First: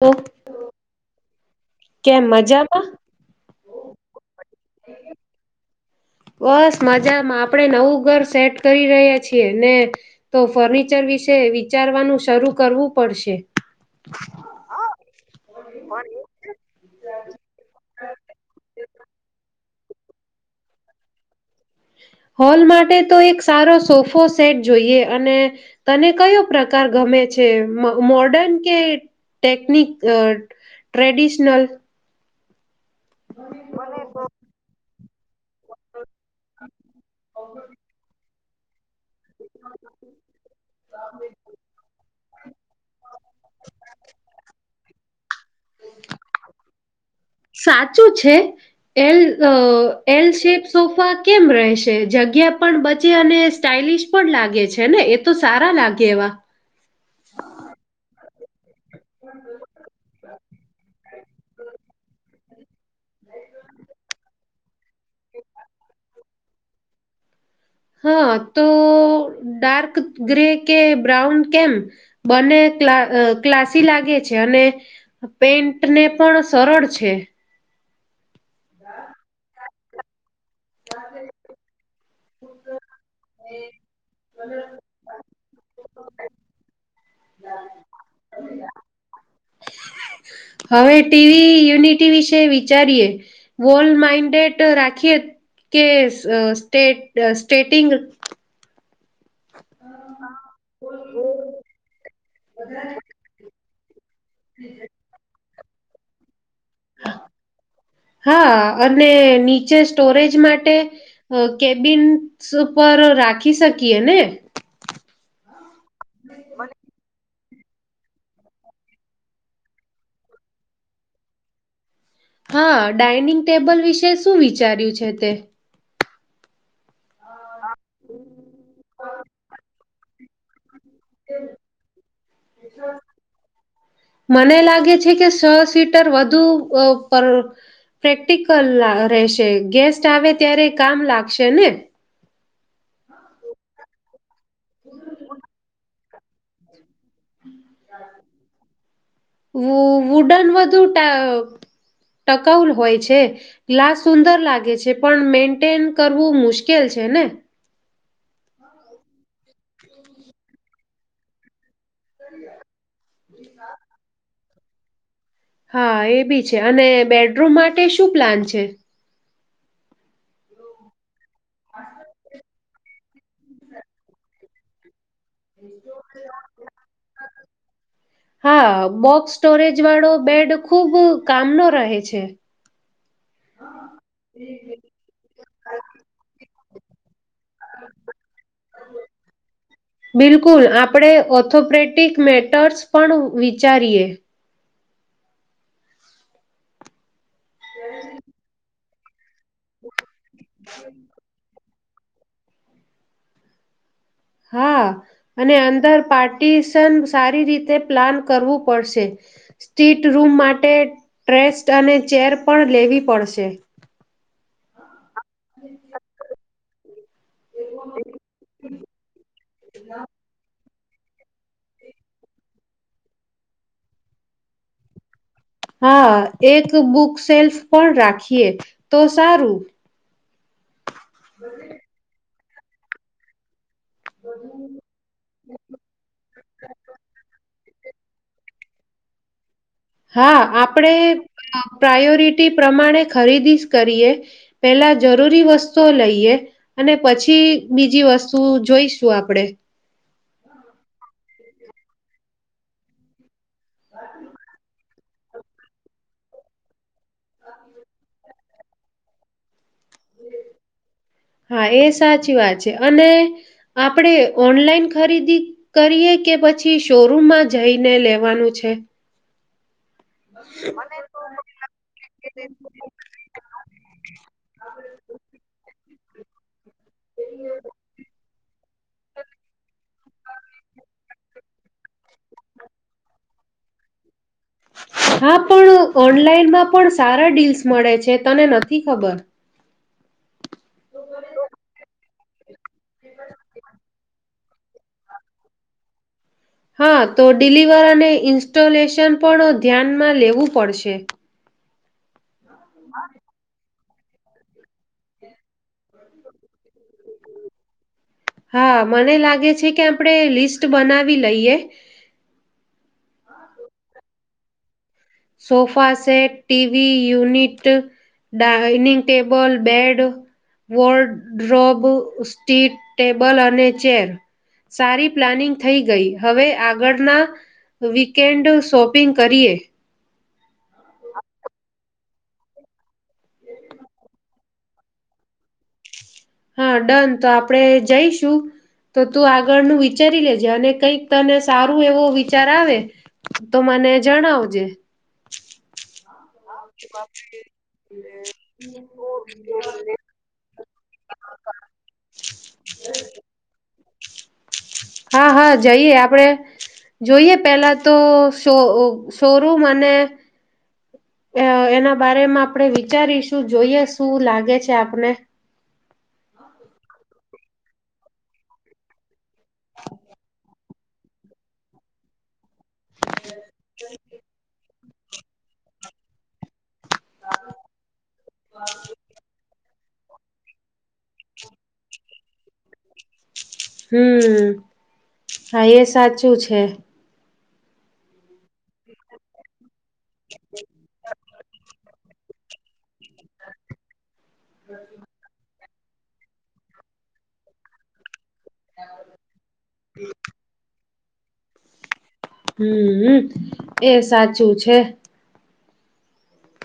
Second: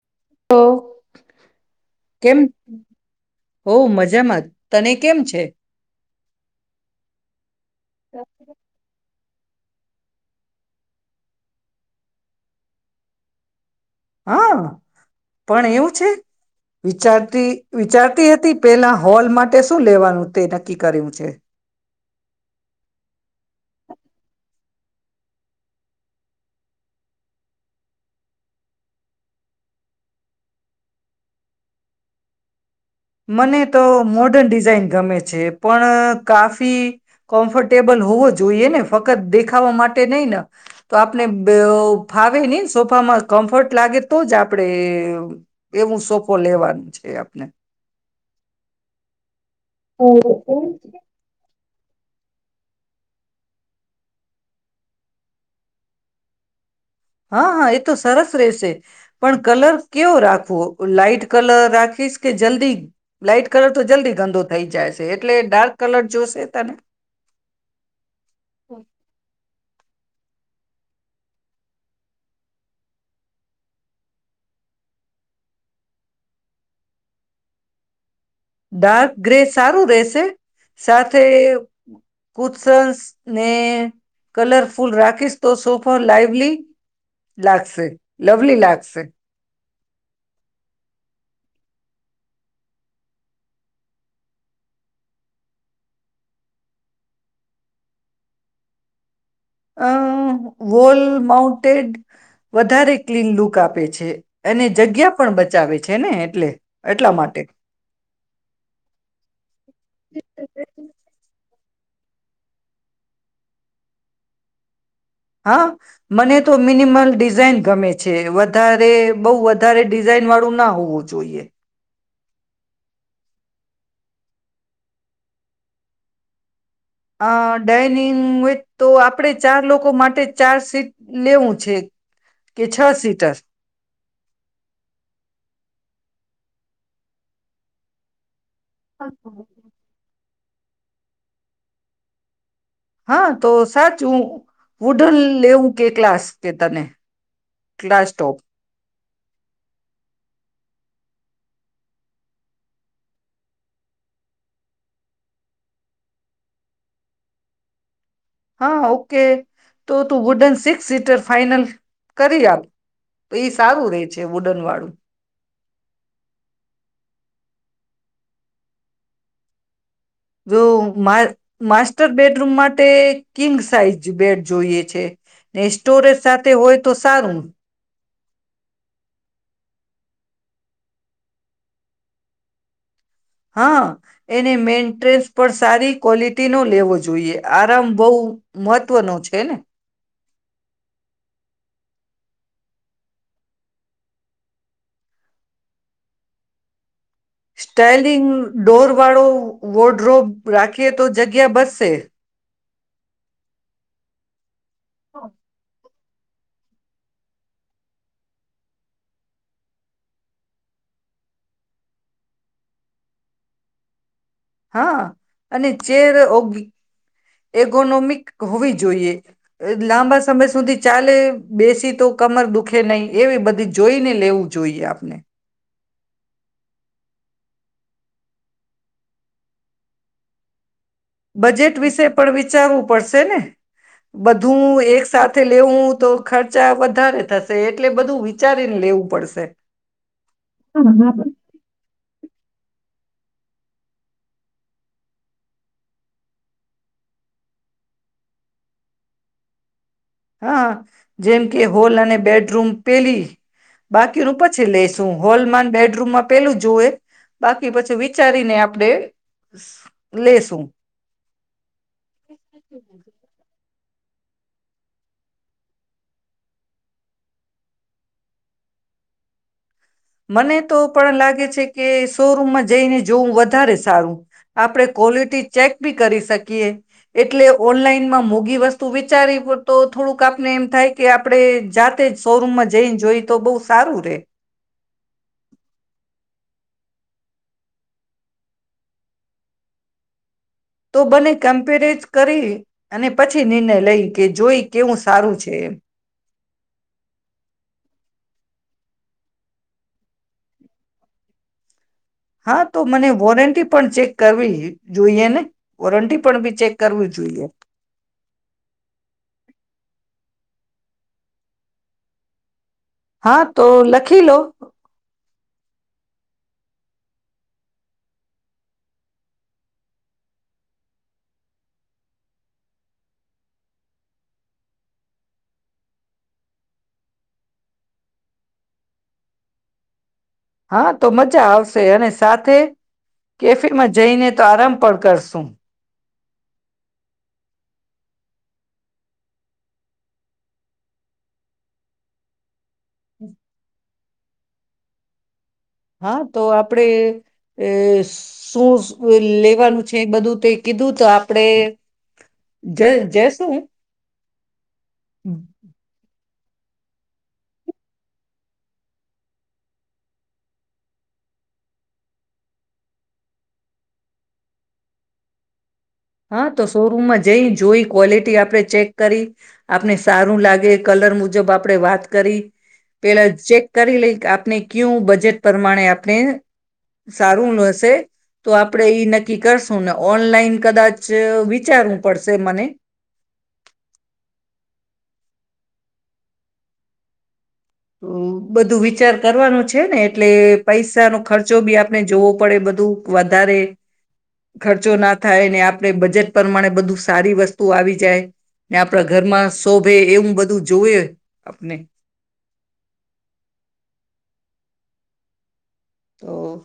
તો. [inaudible] કેમ હોબઉ મજામાં તને કેમ છે. બસ મજામાં આપણે નવું ઘર સેટ કરી રહ્યા છ ને તો ફર્નિચર વિશે વિચારવાનું શરૂ કરવું પડશે. હા પણ એવું છે વિચારતી વિચારતી હતી પેલા હોલ મા તે શું લેવાનું તે નક્કી કર્યું છે. હોલ માટે તો એક સારો સોફો સેટ જોઈએ અને તને કયો પ્રકાર ગમે છે મોર્ડન કે ટેકનિક ટ્રેડિશનલ. મને તો મોર્ડર્ન ડિઝાઇન ગમે છે. છે પણ. કાફી કમ્ફર્ટેબલ હોવો. જોઈએ ને ફક્ત. વખત દેખાવા માટે નહી ને તો આપણે. ફાવે નહી સોફામાં કમ્ફર્ટ લાગે તો જ આપણેે. એવું સોફો લેવાનું છે આપને. સાચું એલ એલ શેપ સોફા કેમ. રહેશે જગ્યા પણ બચે અને સ્ટાઇલિશ પણ લાગે છે ને એ તો સારા લાગે એવા. હા હા એ તો સરસ. ત્રેસે. પણ કલર કેવો રાખવો લાાઈટ કલર રાખીશ કે. જલ્દી. લાાઈટ કલર તો જલ્દી ગંદોતા. થઈ જાય છે એટલે ડાર્ક કલર જોશે તને. હા તો ડાર્ક ગ્રે. કે બ્રાઉન કેમ બને ક્ ક્લાસી લાગે છે અને પેન્ટ ને પણ સરળ છે. ડાર્ક ગ્રે સ. સારું રહેશે. સાથે કુત્સન્સ ને કલરફુલ રાખીશ. તો સોફા લાઈવલી લાગશે લવલી લાગશે. હવે ટીવી યુનિટી વિશે વિચારીએ વોલ્ડ માઇન્ડેડ રાખીએ કે સ્ટે સ્ટેટિંગ. અ વોલ માઉન્ટેડ વધારે ક્લીન લુક આપે છે. પ છે. અને જગ્યા પણ બચ. બચાવે છે ને એટલે. એટલા માટે હા અને નીચે સ્ટોરેજ માટે. કેબિન્સ ઉપર રાખી શકીએ ને. હા મને તો મિનિમલ ડિઝઇન. ગમે છે વધારે બહ વધારે ડિઝઇન વાળું ના હોવું જોઈએ. હા ડઇનિંગ ટેબલ વિશે શું વિચાર્યું છે તે. અ ડઇનિંગ વિચ તો આપણે ચાર લોકો. માટે ચાર સીટ. લેવું છે કે છ સીટર મને લાગે છે કે સ સીટર વધુ. અ ઉપ પ્ર. રહેશે ગેસ્ટ આવે. અત્યારે કામ લાગશે ને. હા તો સાચ હું. વુડન લેવું કે. ક્લાસ કે તને. ક્લાસ ટોપ વ વુડન વ. બું ટ ટકાઉલ હોય છે લ્ાશ સુંદર લાગે છે પણ મેન્ટેન કરવું મુશ્કેલ છે ને. હા ઓકે તો તું વુડન સિક્સ સીટર ફાાઈનલ. કરી આપ તો એ સારું રે છે. વડનવાળું. હા એ બી છે અને બેડરૂમ માટે શું પ્લાન છે. જો મા માસ્ટર બેડરૂમ માટે કિંગ સાઈઝ બેડ જોઈએ છે. ને સ્ટોરેજ સાથે હોય તો સારું. હા બોક્સ સ્ટોરેજ વાળો બેડ ખુબ કામનો રહે છે. હા એને મેન્ટન્સ પણ સારી ક્વોલિટી નો. લવો જોઈએ. આરામ બહુ મહત્વનોો છે ને. બિલકુલ આપણે ઓથોપ્રેટિક મેટર્સ પણ વિચારીએ. સ્ટાલિન ડોરવ. વળ. વોડ્રો રાખીએ તો જગ્યા બસ. તે. હા અને અંદર. પાર્ટિશન સારી રીતે પ્લાન કરવું પડશે સ્ટ્રીટ રૂમ માટે ડ્રેસ્ક અને ચેર પણ લેવી પડશે. હા. અને ચેર ઓગી. એગોનોમિક હોવી જોઈએ લાંબા સમય સુધી. ચાલે બેસી તો કમર દુખે નહીિ એવી બધી જોઈ ને લેવું જોઈએ આપને. હા એક બુક સેલ્ફ પણ રાખીએ તો સારું. બજેટ વિશે પણ વિચાર. વિચારવું પડશે ને. બધું એક સાથે લેવું તો ખર્ચા વધારે થશે. એટલે બધું વિચારીને લેવું પડશે. હા આપણે પ્રાયોરિટી પ્રમાણે. ખરીદી કરીએ પેલા જરૂરી વસ્તુઓ લઈએ અને પછી બીજી વસ્તુ જોઈશું આપણેે. હા જેમ કે હોલ અને બેડરૂમ પેલી. બાકીનુંું પછી લઈેશ. ું હોલ માં બેડરૂમમાં પેલું જોુવે બાકી પછી વિચારીને આપડે લેસું. હા એ સાચી વાત છે અને. આપણે ઓનલાઈન ખરીદી કરીએ કે પછી શોરૂમમાં જઈને લેવાનું છે. મને તો પણ લાગે છે કે શોરૂમમાં જઈને જોવું વધારે સારું આપડ ક્વોલિટી ચેક. બી કરી શકીએ એટલે ઓનલાઈનમાં મોઘી વસ્તુ વિચારી તો થોડુંક આપને એમ થાય કે આપણે જાતે જ શોરૂમમાં જઈને જોઈ તો બહુ સારું રે. હા પણ ઓનલાઈનમાં પણ સારા ડીલ્સ મળે છે તને નથી ખબર. તો બને કમ્પેરાઝ. કરીરે. અને પછી નિર્ણય લઈ. કે જોઈ કેવું સારું છે એ. હા તો ડિલિવર અને ઇન્સ્ટોલેશન પણ ધ્યાનમાં લેવું પડશે. હા તો મને વોરંટી. પણ ચેક કરવી જોઈએ ને વોરંટી પણ બી ચેક કરવી જોઈએ. હા મને લાગે છે કે આપણે લિસ્ટ બનાવી લઈએ. હા તો લખી લો. Sofa set TV unit dining table bed wardrobe સ્ટી ટેબલ અને ચેર સારી પ્લાનિંગ થઈ ગઈ હવે આગળના વીકેન્ડ શોપિંગ કરીએ. હા તો મજા આવશે અને સાથે કેફેમાં જઈને તો આરામ પણ કરશું. હા ડન તો આપણેે જઈશું તો તું આગળનું વિચારી લેજે અને કંઈક તને સારું એવો વિચાર આવે તો મને જણાવજે. હા તો આપડે અ શું લેવાનું છે બધું તે. કીધું તો આપડે જશું. હા, હા જઈએ આપડે. જોઈએ પેલા તો શો શોરૂમ અને એના બારેમાં આપણે વિચારીશું જોઈએ શું લાગે છે આપને. હા તો શોરૂમમાં જઈ જોઈ ક્વોલિટી આપણે ચેક કરી આપણે સારું લાગે કલર મુજબ આપણે વાત કરી પેલા ચેક કરી લઈ આપની કેવું બજેટ પ્રમાણે આપણે સારું હશે તો આપડે ઈ નક્કી કરશ [unintelligible] ઓનલાઈન કદાચ [unintelligible] વિચારવું પડશે મને. હમ, હા એ સાચું છે. તો બધું વિચાર કરવાનો છે. છે ને એટલે પૈસા નું ખર્ચો બી આપણે જોવો પડે બધું વધારે ખર્ચો ના થાય ને આપ આપણે બજેટ પરમાણે બધું સારી વસ્તુ આવી જાય. ને આપડા ઘરમાં શોભે એવું બધું જોયું. અપને હમ્મ એ સાચું છે. [unintelligible]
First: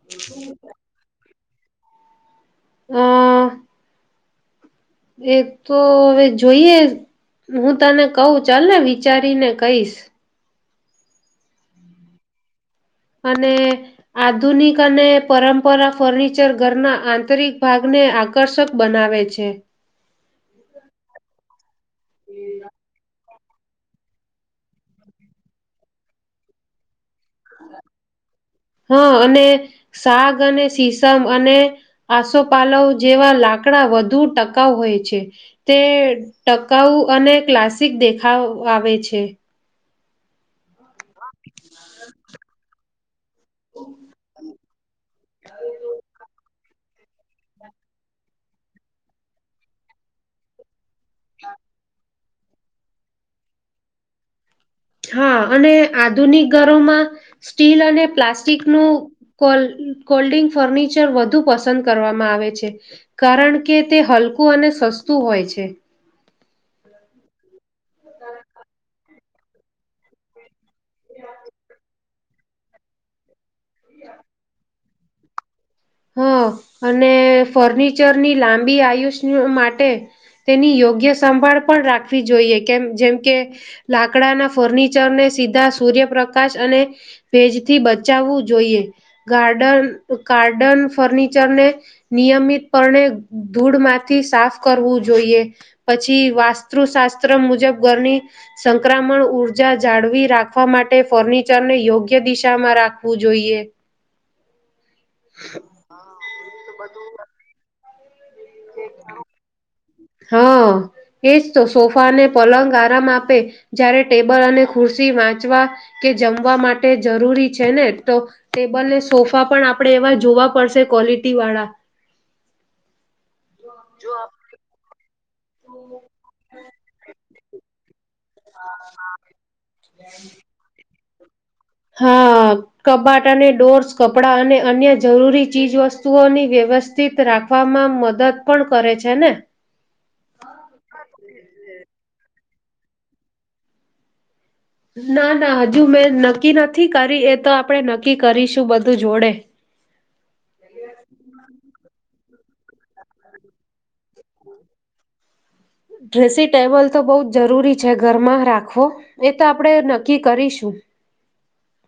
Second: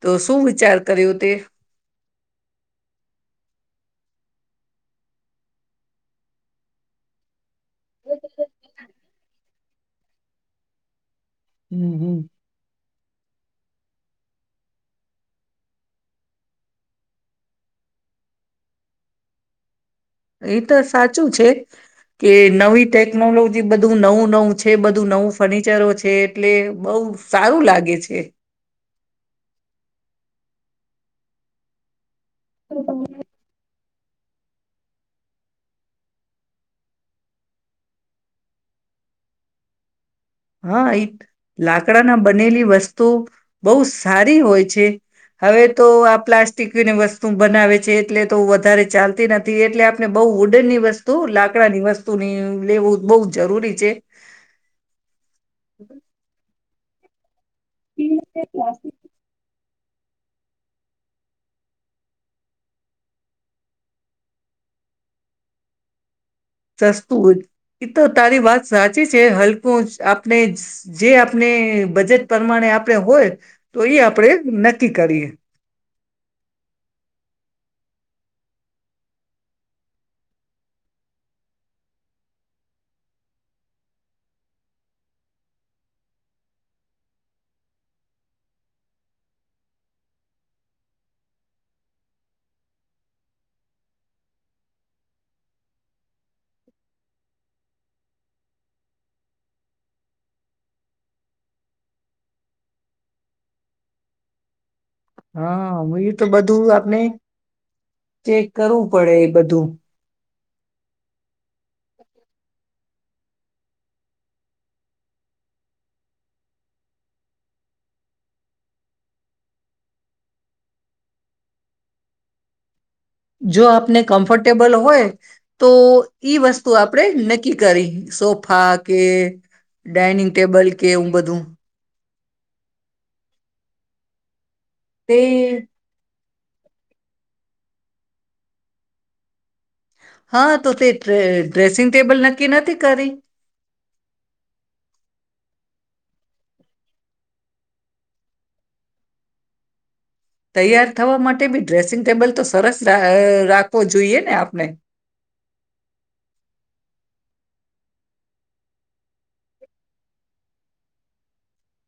તો શું વિચાર કરયું તે? આ. એ તો હવે જોઈએ, હું તને કઉં ચાલ ને વિચારીને કહીશં. [inaudible] અને આધુનિક અને પરંપરા ફર્નિચર ઘરનાં આંતરિક ભાગને આકર્ષક બનાવે છે. એ તો સાચું છે કે નવી ટેક ટેક્નોલોજી બધું નવું નવું છે બધું નવું ફર્નિચરો છે એટલે બઉ સારું લાગે છે. હા અને શાક અને સીસમ અને આસોપાલવ જેવા લાક લાકડા વધુ ટકાઉ હોય છે તે ટકાઉ અને ક્લાસિક દેખાવ આવે છે. હા, એ લાકડા ના બનેલી વસ્તુ બઉ સારી હોય છે. [inaudible] હવે તો આ પ્લાસ [unintelligible] વસ્તુ બનાવે છે એટલે તો વધારે ચાલતી નથી એટલે આપણે બઉ વુડન નની વસ્તુ લાકડાની વસ્તુની લેવું બોઉ જરૂરી છે. હા અને આધુનિગ કરોમાં. સ્ટીલ અને પ્લાસ્ટિક નું કોલ. કોલ્ડિંગ ફર્નિચર વધુ પસંદ કરવામાં આવે છે કારણ કે તે હલકું અને સસ્તું હોય છે. સસ્તું એ તો તારી વાત સાચી છે હલકું આપણે જ. જે આપને બજેટ. પ્રમાણે આપણે હોય. તો એ આપડે ન. કરીએ. હ અને ફર્નિચરની લાંબી આયુષ્ય માટે તેની યોગ્ય સંભાળ પણ રાખવી જોઈએ કેમ જેમ કે લાકડાના ફર્નિચરને સીધા સૂર્યપ્રકાશ અને ભેજથી બચાવવું જોઈએ ગાર્ડન કાર. ગાર્ડન ફર્નિચરને નિયમિતપણે ધૂળમાંથી સાફ કરવું જોઈએ પછી વાસ્તુશાસ્ત્ર મુજબ ઘરની સંક્રમણ ઊર્જા જાળવી રાખવા માટે ફર્નિચર ને યોગ્ય દિશામાં રાખવું જોઈએ. હા હું એ તો બધું આપને. ચેક કરવું પડે એ બધું. હા એજ તો સોફા અને પલંગ આરામ આપે, જયારે ટેબલ અને ખુરશી વાંચવા કે જમવા માટે જરૂરી છે ને. તો ટેબલ ને સોફા પણ આપણે એવા જોવા પડશે ક્વોલિટી વાળા. જો આપને કમ્ફર્ટેબલ હોય તો ઈ વસ્તુ આપણેે નક્કી કરી. સોફા કે ડાઇનિંગ ટેબલ કે એવું. બધું હા કબાટ અને ડોર્સ કપડાં અને અન્ય તે જરૂરી ચીજવસ્તુઓની વ્યવસ્થિત રાખવામાં મદદ પણ કરે છે ને. હા તો તે ઢ્રે ઢ્રેસિંગ ટેબલ નક્કી નથી કરી. ના, ના હજુ મેં નક્કી નથી કરી, એ તો આપણેે નક્કી કરીશું બધું જોડે. તૈયાર થવા માટે બી ડ્રેસિંગ ટેબલ તો સરસ ર અહ રાખવો જોઈએ ને આપણે. ડ્રેસિ ટેબલ તો બહું જ જરૂરી છે ઘરમાં રાખવો, એ તો આપણેે નક્કી કરીશું.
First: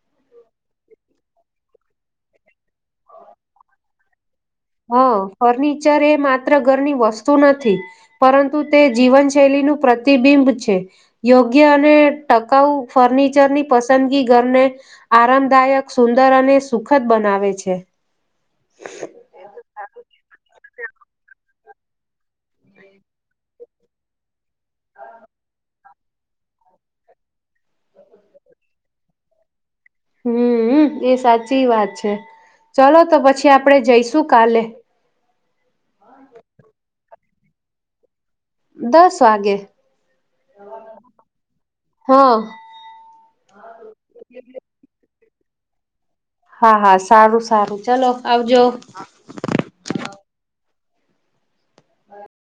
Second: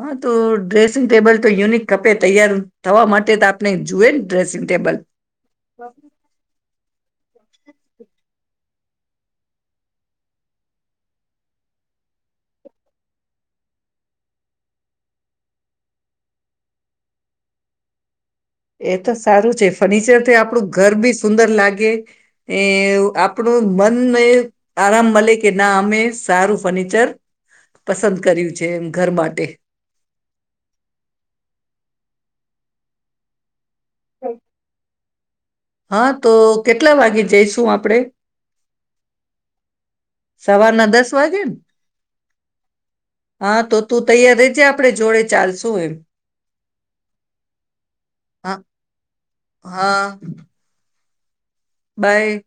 હા તો ડ્રેસિંગ ટેબલ તો યુનિક ખપે તૈયાર થવા માટે તો આપણે જુએ ને. ડ્રેસિંગ ટેબલ હં ફર્નિચર એ માત્ર ઘર ની વસ તુ નથી પરં તું તે જીવનશૈલીનું પ્રતિબિંબ છે. યોગ્ય અને ટકાઉ ફર્નિચરની પસંદગી ઘરને આરામદાયક, સુંદર અને સુખદ બનાવે છે. એ તો સારું છે ફર્નિચરથી આપણું ઘર બી સુંદર લાગે, એ આપણું મનને આરામ મલે કે ના અમે સારું ફર્નિચર પસંદ કર્યું છે એમ ઘર માટે. હમ્મ એ સાચી વાત છે. ચલો તો પછી આપણે જઈશું કાલે. હા તો કેટલા વાગે જઈશું આપડે? દસ વાગે. સવારના દસ વાગે ને, હા હા તો તું તૈયાર રેજે આપડે જોડે ચાલશું એમ. હા, હા સારું-સારું ચલો હા આવજો. હા બાય.